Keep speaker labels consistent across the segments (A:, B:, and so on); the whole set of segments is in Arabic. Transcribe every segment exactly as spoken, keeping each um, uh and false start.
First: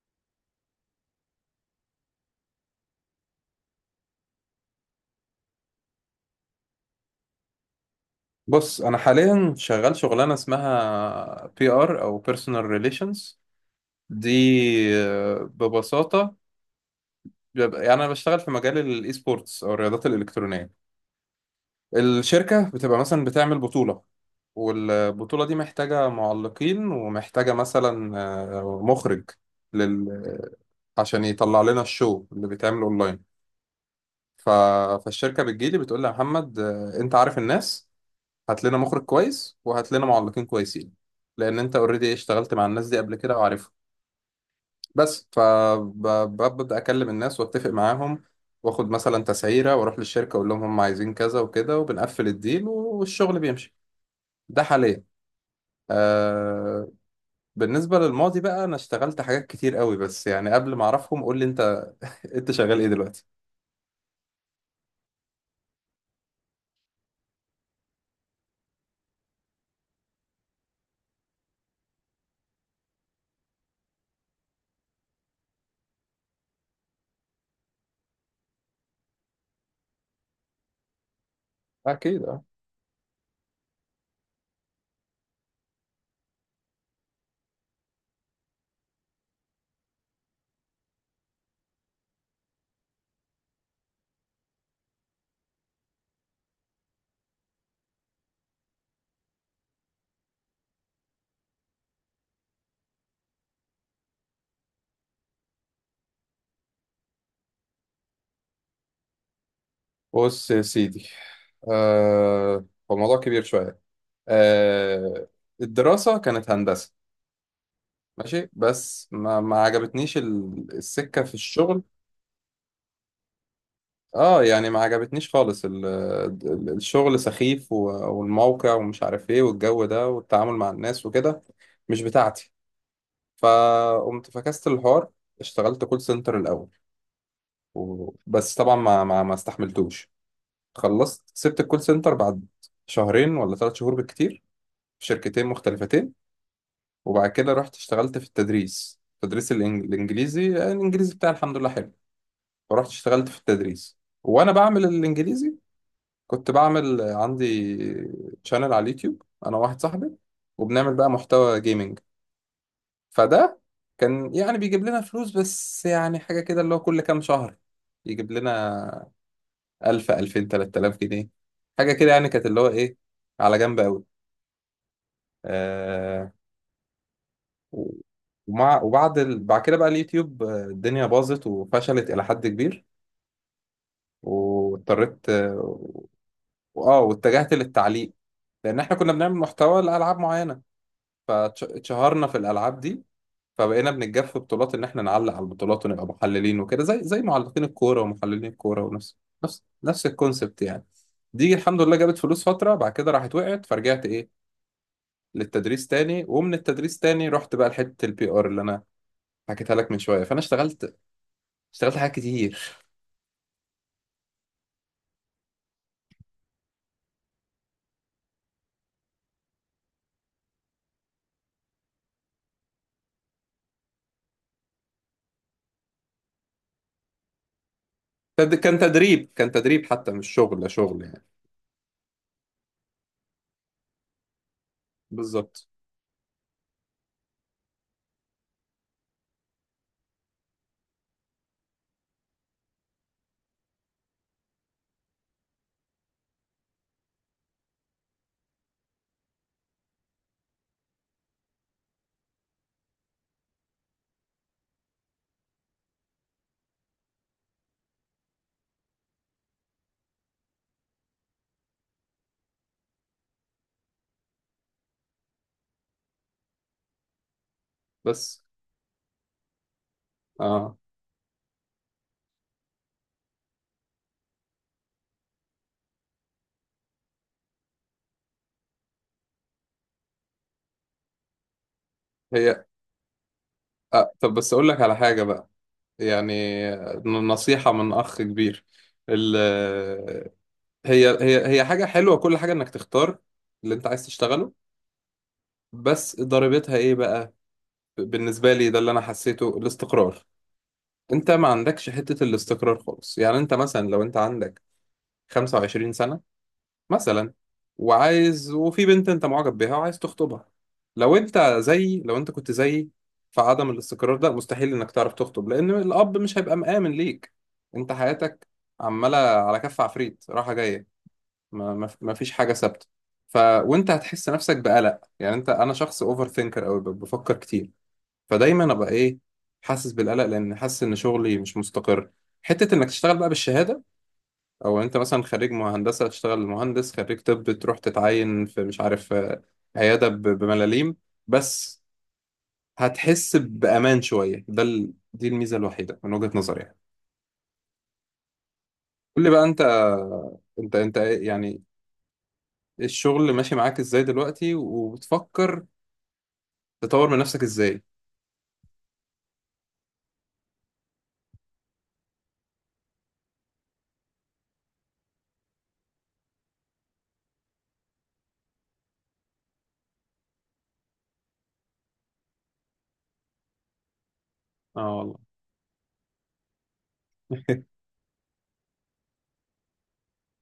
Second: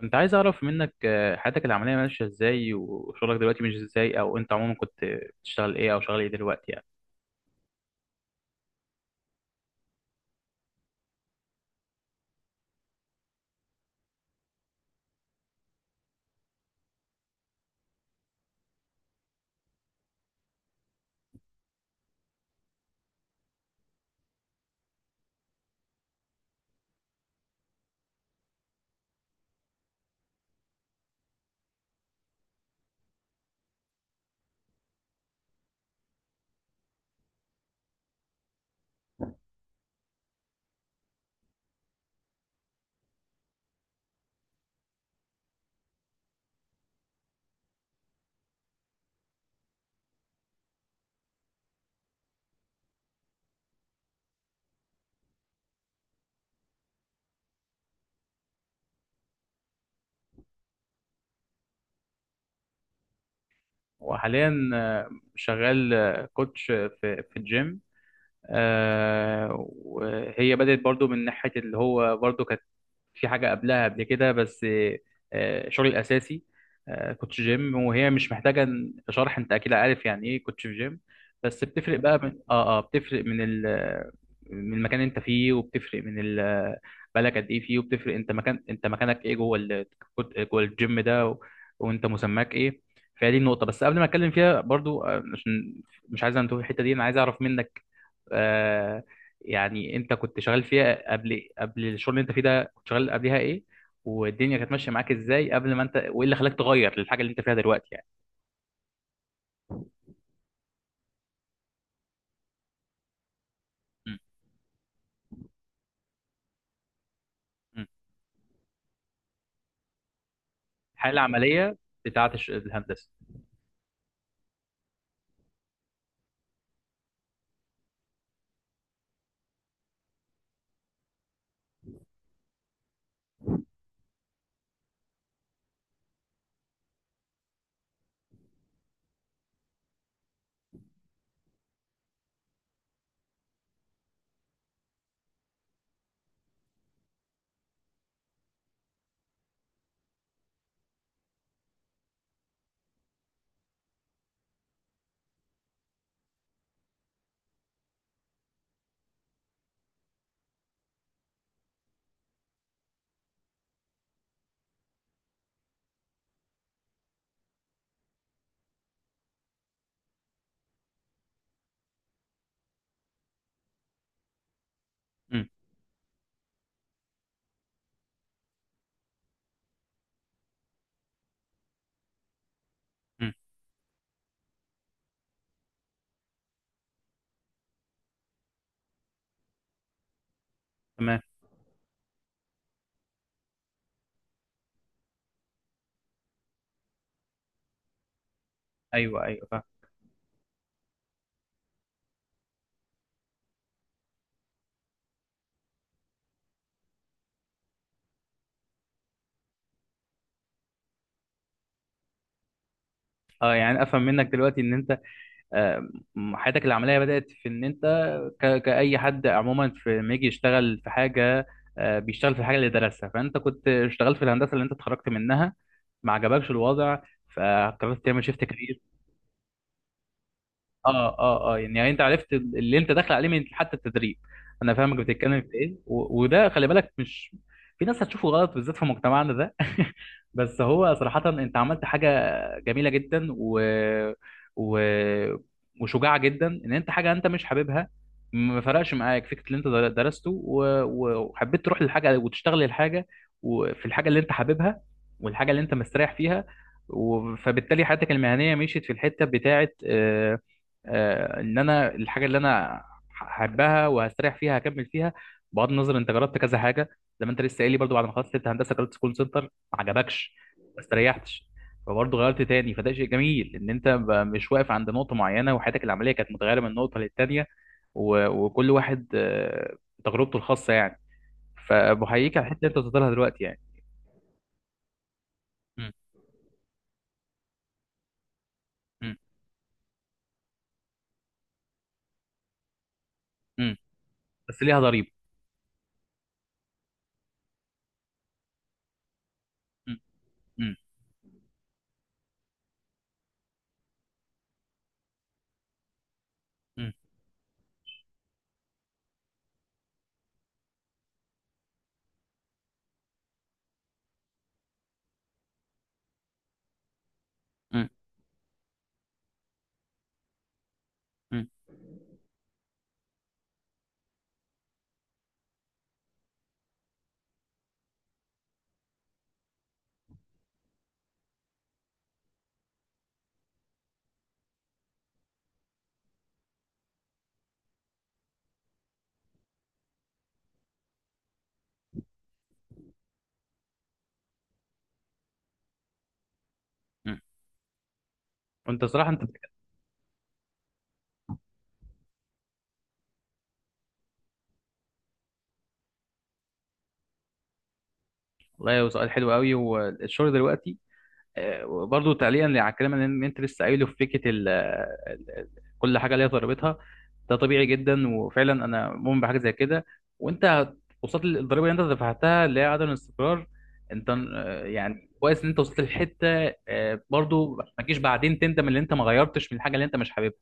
A: كنت عايز اعرف منك آه، حياتك العمليه ماشيه ازاي وشغلك دلوقتي مش ازاي او انت عموما كنت بتشتغل ايه او شغال ايه دلوقتي يعني.
B: بص، انا حاليا شغال شغلانه اسمها بي ار او بيرسونال ريليشنز دي. آه، ببساطه بيبقى- يعني انا بشتغل في مجال الاي سبورتس او الرياضات الالكترونيه. الشركه بتبقى مثلا بتعمل بطوله، والبطوله دي محتاجه معلقين ومحتاجه مثلا آه، مخرج لل عشان يطلع لنا الشو اللي بيتعمل اونلاين. ف... فالشركه بتجيلي بتقول لي يا محمد، آه، انت عارف الناس، هات لنا مخرج كويس وهات لنا معلقين كويسين لان انت اوريدي اشتغلت مع الناس دي قبل كده وعارفهم. بس فببدا اكلم الناس واتفق معاهم، واخد مثلا تسعيره واروح للشركه اقول لهم هم عايزين كذا وكده، وبنقفل الديل والشغل بيمشي. ده حاليا. آه بالنسبه للماضي بقى، انا اشتغلت حاجات كتير قوي، بس يعني قبل ما اعرفهم قول لي انت، انت شغال ايه دلوقتي؟
A: وحاليا آه، شغال آه، كوتش في في الجيم. آه، وهي بدأت برضو من ناحيه اللي هو برضو في حاجة قبلها قبل كده، بس آه، شغلي الأساسي آه، كنت في جيم، وهي مش محتاجة شرح، أنت أكيد عارف يعني إيه كنت في جيم. بس بتفرق بقى
B: اكيد
A: من
B: اه.
A: آه آه بتفرق من ال من المكان اللي أنت فيه، وبتفرق من ال بقالك قد إيه فيه، وبتفرق أنت مكان أنت مكانك إيه جوه ال جوه الجيم ده، و... وأنت مسماك إيه؟ فهي دي النقطة، بس قبل ما أتكلم فيها برضو آه، عشان مش عايز أنتهي الحتة دي، أنا عايز أعرف منك آه، يعني أنت كنت شغال فيها قبل قبل الشغل اللي أنت فيه ده، كنت شغال قبلها ايه، والدنيا كانت ماشيه معاك ازاي قبل ما انت، وايه اللي خلاك تغير للحاجه اللي انت فيها دلوقتي يعني؟
B: بص يا سيدي، آه هو الموضوع كبير شويه.
A: مم.
B: آه الدراسه كانت هندسه،
A: مم.
B: ماشي، بس ما, ما عجبتنيش ال-
A: الحاله
B: السكة في
A: العمليه
B: الشغل.
A: بتاعه الش- الهندسه.
B: اه يعني ما عجبتنيش خالص ال- ال- الشغل سخيف و- والموقع ومش عارف ايه والجو ده والتعامل مع الناس وكده، مش بتاعتي. فقمت فكست الحوار، اشتغلت كول سنتر الأول، و- بس طبعا ما ما, ما استحملتوش. خلصت سبت الكول سنتر بعد شهرين ولا ثلاث شهور بالكتير، في شركتين مختلفتين. وبعد كده رحت اشتغلت في التدريس، تدريس الإنج- الإنجليزي. الإنجليزي بتاعي الحمد لله حلو، فرحت اشتغلت في التدريس. وانا بعمل الانجليزي، كنت بعمل عندي شانل على اليوتيوب انا واحد صاحبي، وبنعمل بقى محتوى جيمنج. فده كان يعني بيجيب لنا فلوس، بس يعني حاجة كده، اللي هو كل كام شهر يجيب لنا ألف ألفين تلات آلاف جنيه، حاجة كده يعني، كانت اللي هو إيه، على جنب أوي.
A: مم.
B: آه و- ومع وبعد ال... بعد كده بقى اليوتيوب، آه، الدنيا باظت وفشلت إلى حد كبير،
A: مم.
B: واضطريت واه واتجهت للتعليق لان احنا كنا بنعمل محتوى لالعاب معينه،
A: تمام.
B: فاتشهرنا في الالعاب دي، فبقينا بنتجاب في بطولات ان احنا نعلق على البطولات ونبقى محللين وكده، زي زي معلقين الكوره ومحللين الكوره، ونفس
A: ايوه، ايوه، فاهم.
B: نفس نفس الكونسبت يعني. دي الحمد لله جابت فلوس فتره، بعد كده راحت وقعت، فرجعت ايه للتدريس تاني، ومن التدريس تاني رحت بقى لحته البي ار اللي انا حكيتها لك من شويه. فانا اشتغلت، اشتغلت حاجات كتير.
A: اه، يعني افهم منك دلوقتي ان انت آه، م- حياتك العمليه بدات في ان انت ك- كاي حد عموما في لما يجي يشتغل في حاجه، آه، بيشتغل في الحاجه اللي درسها. فانت كنت اشتغلت في الهندسه اللي انت اتخرجت منها، ما عجبكش الوضع، فقررت تعمل شيفت
B: تد- كان
A: كارير.
B: تدريب، كان تدريب حتى مش شغل شغل
A: اه
B: يعني.
A: اه اه يعني, يعني انت عرفت اللي انت داخل عليه من حتى التدريب، انا فاهمك بتتكلم في
B: بالظبط.
A: ايه، و... وده خلي بالك مش في ناس هتشوفه غلط بالذات في مجتمعنا ده. بس هو صراحة انت عملت حاجة جميلة جدا و... و... وشجاعة جدا، ان انت حاجة انت مش حاببها، ما فرقش معاك فكرة اللي انت در- درسته، و... و- وحبيت تروح للحاجة وتشتغل الحاجة، وفي الحاجة اللي انت حاببها، والحاجة اللي انت مستريح فيها. و... فبالتالي حياتك المهنية مشيت في الحتة بتاعة آه، ان انا الحاجه اللي انا هحبها وهستريح فيها هكمل فيها، بغض النظر انت جربت كذا حاجه. زي ما انت لسه قايل لي برضو، بعد ما خلصت
B: بس
A: انت هندسه جربت كول سنتر، ما عجبكش،
B: اه.
A: ما استريحتش، فبرضه غيرت تاني. فده شيء جميل ان انت ب- مش واقف عند نقطه معينه، وحياتك العمليه كانت متغيره من نقطه للتانيه، و- وكل واحد آه، تجربته الخاصه يعني، فبحييك على الحته
B: هي
A: اللي انت وصلت لها دلوقتي يعني.
B: أه، طب بس أقول لك على حاجة بقى،
A: م-
B: يعني ن- نصيحة من أخ كبير.
A: م-
B: ال هي هي هي حاجة حلوة كل حاجة إنك تختار
A: م.
B: اللي أنت عايز تشتغله،
A: بس ليها ضريبه.
B: بس ضريبتها إيه بقى؟ بالنسبة لي ده اللي أنا حسيته،
A: م-
B: الاستقرار.
A: م-
B: أنت ما عندكش حتة الاستقرار خالص، يعني أنت مثلا لو أنت عندك خمسة وعشرين سنة
A: م-
B: مثلا، وعايز، وفي بنت انت معجب بيها وعايز تخطبها، لو انت زي، لو انت كنت زيي، فعدم الاستقرار ده مستحيل انك تعرف تخطب، لان الاب مش هيبقى مآمن ليك.
A: م-
B: انت حياتك عمالة على كف عفريت، رايحة جاية،
A: م-
B: ما ما- ما فيش حاجة ثابتة. ف وانت هتحس نفسك بقلق، يعني انت، انا شخص اوفر ثينكر قوي، بفكر كتير، فدايما ابقى ايه، حاسس بالقلق لان حاسس ان شغلي مش مستقر. حتة انك تشتغل بقى بالشهادة، او انت مثلا خريج مه- هندسه تشتغل مهندس، خريج طب تروح تتعين في مش عارف آه، عياده ب- بملاليم، بس هتحس بامان شويه. ده ال... دي الميزه الوحيده من وجهه نظري يعني.
A: م. وانت صراحه انت،
B: قول لي بقى انت، انت انت إيه- يعني إيه الشغل ماشي معاك ازاي دلوقتي، وبتفكر تطور من نفسك ازاي؟
A: والله هو سؤال حلو قوي. والشغل دلوقتي آه، برضو تعليقا على الكلام اللي إن انت لسه قايله، في فكره ال ال- ال- كل حاجه ليها ضريبتها. ده طبيعي جدا وفعلا انا مؤمن بحاجه زي كده. وانت هت- وصلت للضريبه اللي انت دفعتها، اللي هي عدم الاستقرار. انت آه،
B: اه
A: يعني
B: والله.
A: كويس ان انت وصلت للحته، آه، برضو ما تجيش بعدين تندم ان انت ما غيرتش من الحاجه اللي انت مش حاببها.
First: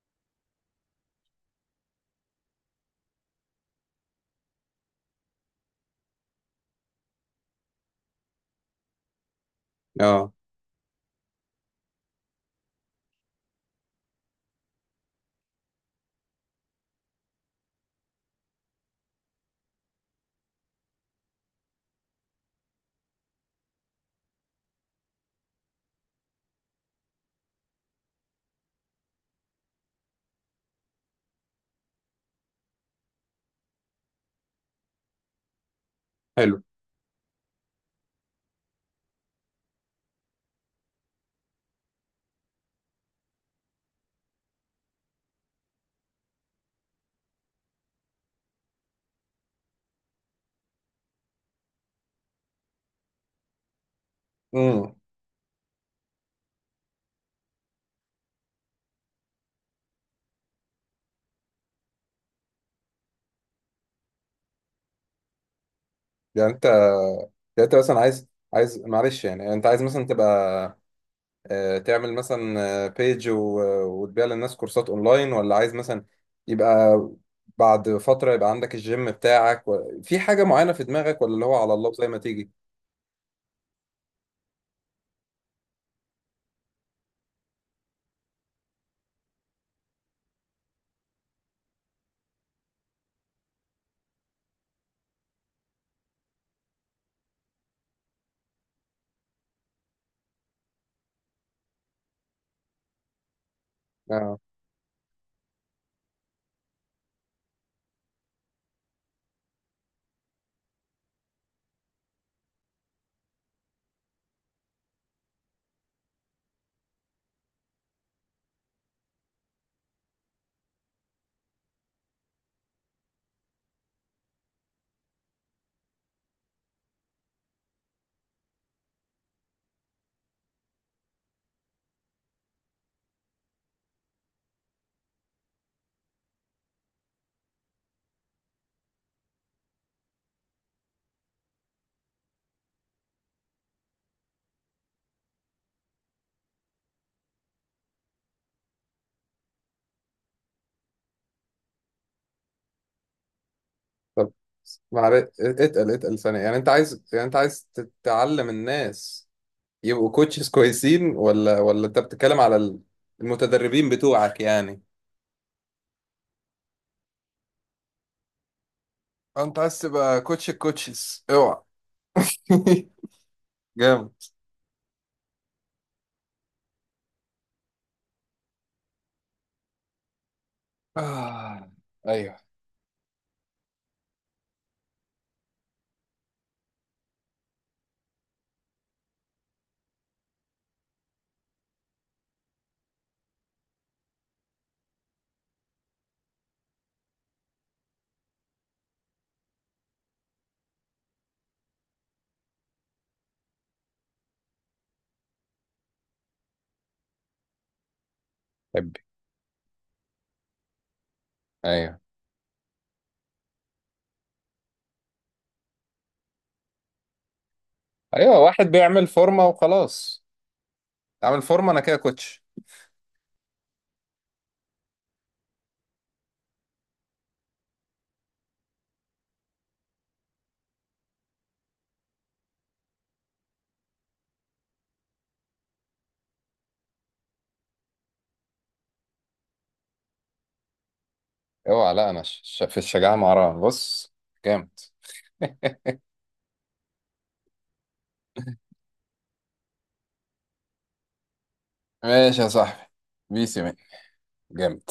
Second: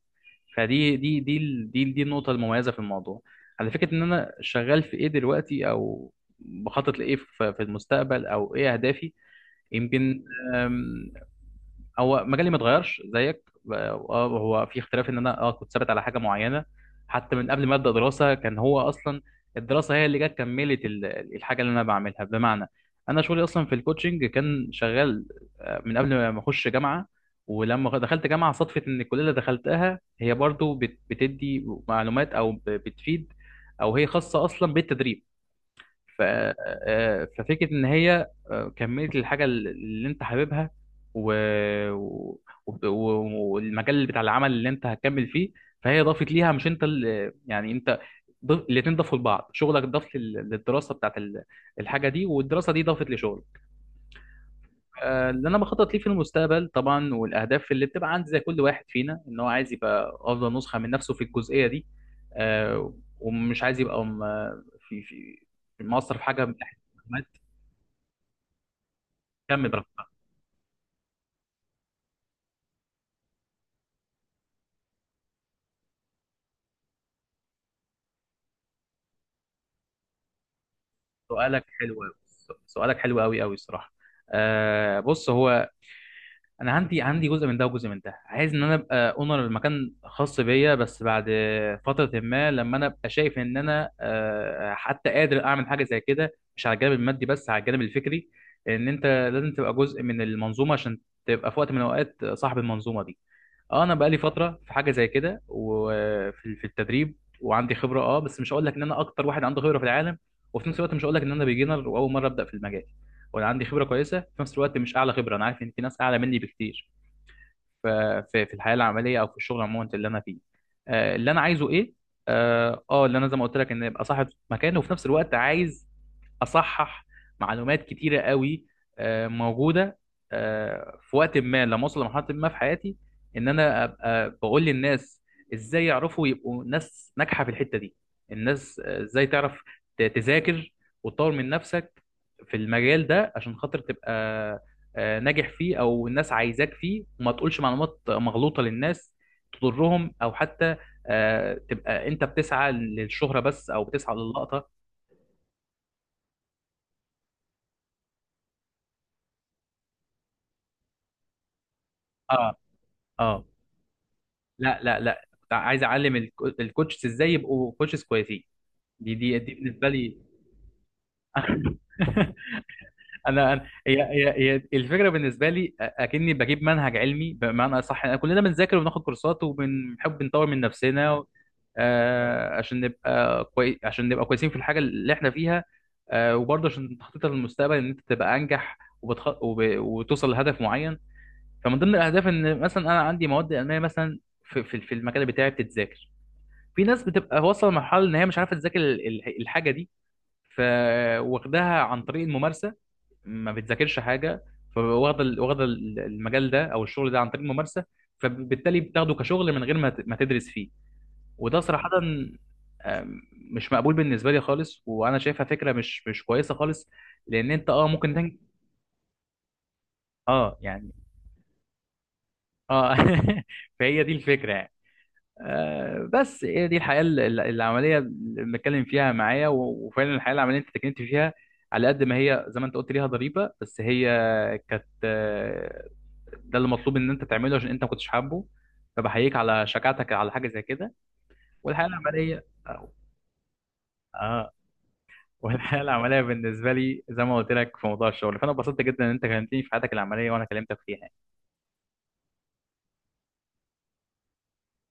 A: فدي دي دي ال- دي دي النقطة المميزة في الموضوع، على فكرة. إن أنا شغال في إيه دلوقتي، أو بخطط لإيه في في المستقبل، أو إيه أهدافي؟ يمكن
B: اه
A: هو مجالي ما اتغيرش زيك. اه، آه، هو في اختلاف ان انا اه كنت ثابت على حاجه معينه، حتى من قبل ما ابدا دراسه. كان هو اصلا الدراسه هي اللي جت كملت ال- الحاجه اللي انا بعملها، بمعنى انا شغلي اصلا في الكوتشنج كان شغال آه، من قبل ما اخش جامعه. ولما دخلت جامعه صدفه ان الكليه اللي دخلتها هي برضو بت- بتدي معلومات، او ب- بتفيد، او هي خاصه اصلا بالتدريب. ف...
B: حلو.
A: آه، ففكرة إن هي آه، كملت الحاجة اللي أنت حاببها، و... و... وب- و- والمجال بتاع العمل اللي أنت هتكمل فيه. فهي ضافت ليها، مش أنت اللي يعني أنت ضف... الاتنين ضافوا لبعض، شغلك ضاف لل- للدراسة بتاعت ال- الحاجة دي، والدراسة دي ضافت لشغلك.
B: امم،
A: آه، اللي أنا بخطط ليه في المستقبل طبعا، والأهداف اللي بتبقى عند زي كل واحد فينا، إن هو عايز يبقى أفضل نسخة من نفسه في الجزئية دي. آه، ومش عايز يبقى م- في في مقصر في حاجة
B: يعني
A: من
B: انت،
A: ناحية.
B: يعني انت مثلا عايز، عايز، معلش، يعني انت
A: كمل
B: عايز
A: براحتك.
B: مثلا تبقى آه، تعمل مثلا بيج وتبيع للناس كورسات اونلاين، ولا عايز مثلا يبقى بعد فترة يبقى عندك الجيم بتاعك و... في حاجة معينة في دماغك، ولا اللي هو
A: سؤالك
B: على الله
A: حلو
B: زي
A: أوي.
B: ما تيجي؟
A: سؤالك حلو أوي أوي الصراحة. آه بص هو، أنا عندي عندي جزء من ده وجزء من ده، عايز إن أنا أبقى أونر المكان خاص بيا، بس بعد فترة ما لما أنا أبقى شايف إن أنا آه حتى قادر أعمل حاجة زي كده، مش على الجانب المادي بس على الجانب الفكري. إن أنت لازم تبقى جزء من المنظومة عشان تبقى في وقت من الأوقات صاحب المنظومة دي. اه، انا بقالي
B: اه.
A: فتره في حاجه زي كده، وفي في التدريب، وعندي خبره. اه، بس مش هقول لك ان انا اكتر واحد عنده خبره في العالم، وفي نفس الوقت مش هقول لك ان انا بيجنر واول مره ابدا في المجال. وانا عندي خبره كويسه في نفس الوقت، مش اعلى خبره، انا عارف ان في ناس اعلى مني بكتير. ف- في في الحياه العمليه، او في الشغل عموما اللي انا فيه، آه، اللي انا عايزه ايه؟ اه، آه، اللي انا زي ما قلت لك، ان ابقى صاحب مكان، وفي نفس الوقت عايز اصحح معلومات كتيره قوي آه، موجوده، آه، في وقت ما لما اوصل لمرحله ما في حياتي، ان انا ابقى بقول للناس ازاي يعرفوا يبقوا ناس ناجحه في الحته دي. الناس آه، ازاي تعرف ت- تذاكر وتطور من نفسك في المجال ده، عشان خاطر تبقى آه، ناجح فيه، او الناس عايزاك فيه، وما تقولش معلومات مغلوطه للناس تضرهم، او حتى آه، تبقى انت بتسعى للشهره بس، او بتسعى
B: طب
A: للقطه.
B: معلش، اتقل اتقل ثانية، يعني انت عايز، يعني انت عايز تتعلم الناس يبقوا كوتشز كويسين، ولا ولا انت بتتكلم
A: اه.
B: على ال-
A: اه.
B: المتدربين بتوعك
A: لا،
B: يعني؟
A: لا، لا، كنت عايز اعلم الكو- الكوتشز ازاي يبقوا كوتشز كويسين. دي دي دي
B: انت عايز
A: بالنسبه لي.
B: تبقى كوتش الكوتشز، اوعى!
A: انا أنا- هي
B: جامد.
A: هي هي الفكره بالنسبه لي. أ- اكني بجيب منهج علمي، بمعنى اصح. أنا كلنا بنذاكر وبناخد كورسات وبنحب نطور من نفسنا
B: آه. ايوه.
A: آه، عشان نبقى كوي... عشان نبقى كويسين في الحاجه اللي احنا فيها، آه، وبرضه عشان تخطيطها للمستقبل ان انت تبقى انجح وبتخ... وب... وتوصل لهدف معين. فمن ضمن الاهداف ان مثلا انا عندي مواد المانيه مثلا في في في المجال بتاعي بتتذاكر. في ناس بتبقى واصله لمرحله ان هي مش عارفه تذاكر ال- ال- الحاجه دي، فواخداها عن طريق الممارسه، ما بتذاكرش حاجه. فواخده ال- واخده ال- المجال ده او الشغل ده عن طريق الممارسه، فبالتالي
B: حبي.
A: بتاخده كشغل من غير ما ت- ما تدرس فيه. وده صراحه
B: ايوه.
A: آم، مش مقبول بالنسبه لي خالص، وانا شايفها فكره مش مش كويسه خالص. لان انت، اه ممكن تنج...
B: ايوه، واحد بيعمل فورمه وخلاص،
A: اه يعني
B: اعمل فورمه انا كده كوتش.
A: اه فهي دي الفكره يعني. آه، بس هي دي الحياة ال- ال- العملية اللي بنتكلم فيها معايا، و- وفعلا الحياة العملية انت اتكلمت فيها، على قد ما هي زي ما انت قلت، ليها ضريبة، بس هي كانت آه، ده اللي مطلوب ان انت تعمله، عشان انت ما كنتش حابه. فبحييك على شجاعتك على حاجة زي كده. والحياة
B: اوعى، لا، انا ش-
A: العملية
B: ش- في
A: اه
B: الشجاعه مع رامي. بص،
A: آه،
B: جامد.
A: والحياة العملية بالنسبة لي زي ما قلت لك في موضوع الشغل، فانا اتبسطت جدا ان انت كلمتني في حياتك العملية وانا كلمتك فيها.
B: ماشي يا صاحبي، بيسي مين. جامد.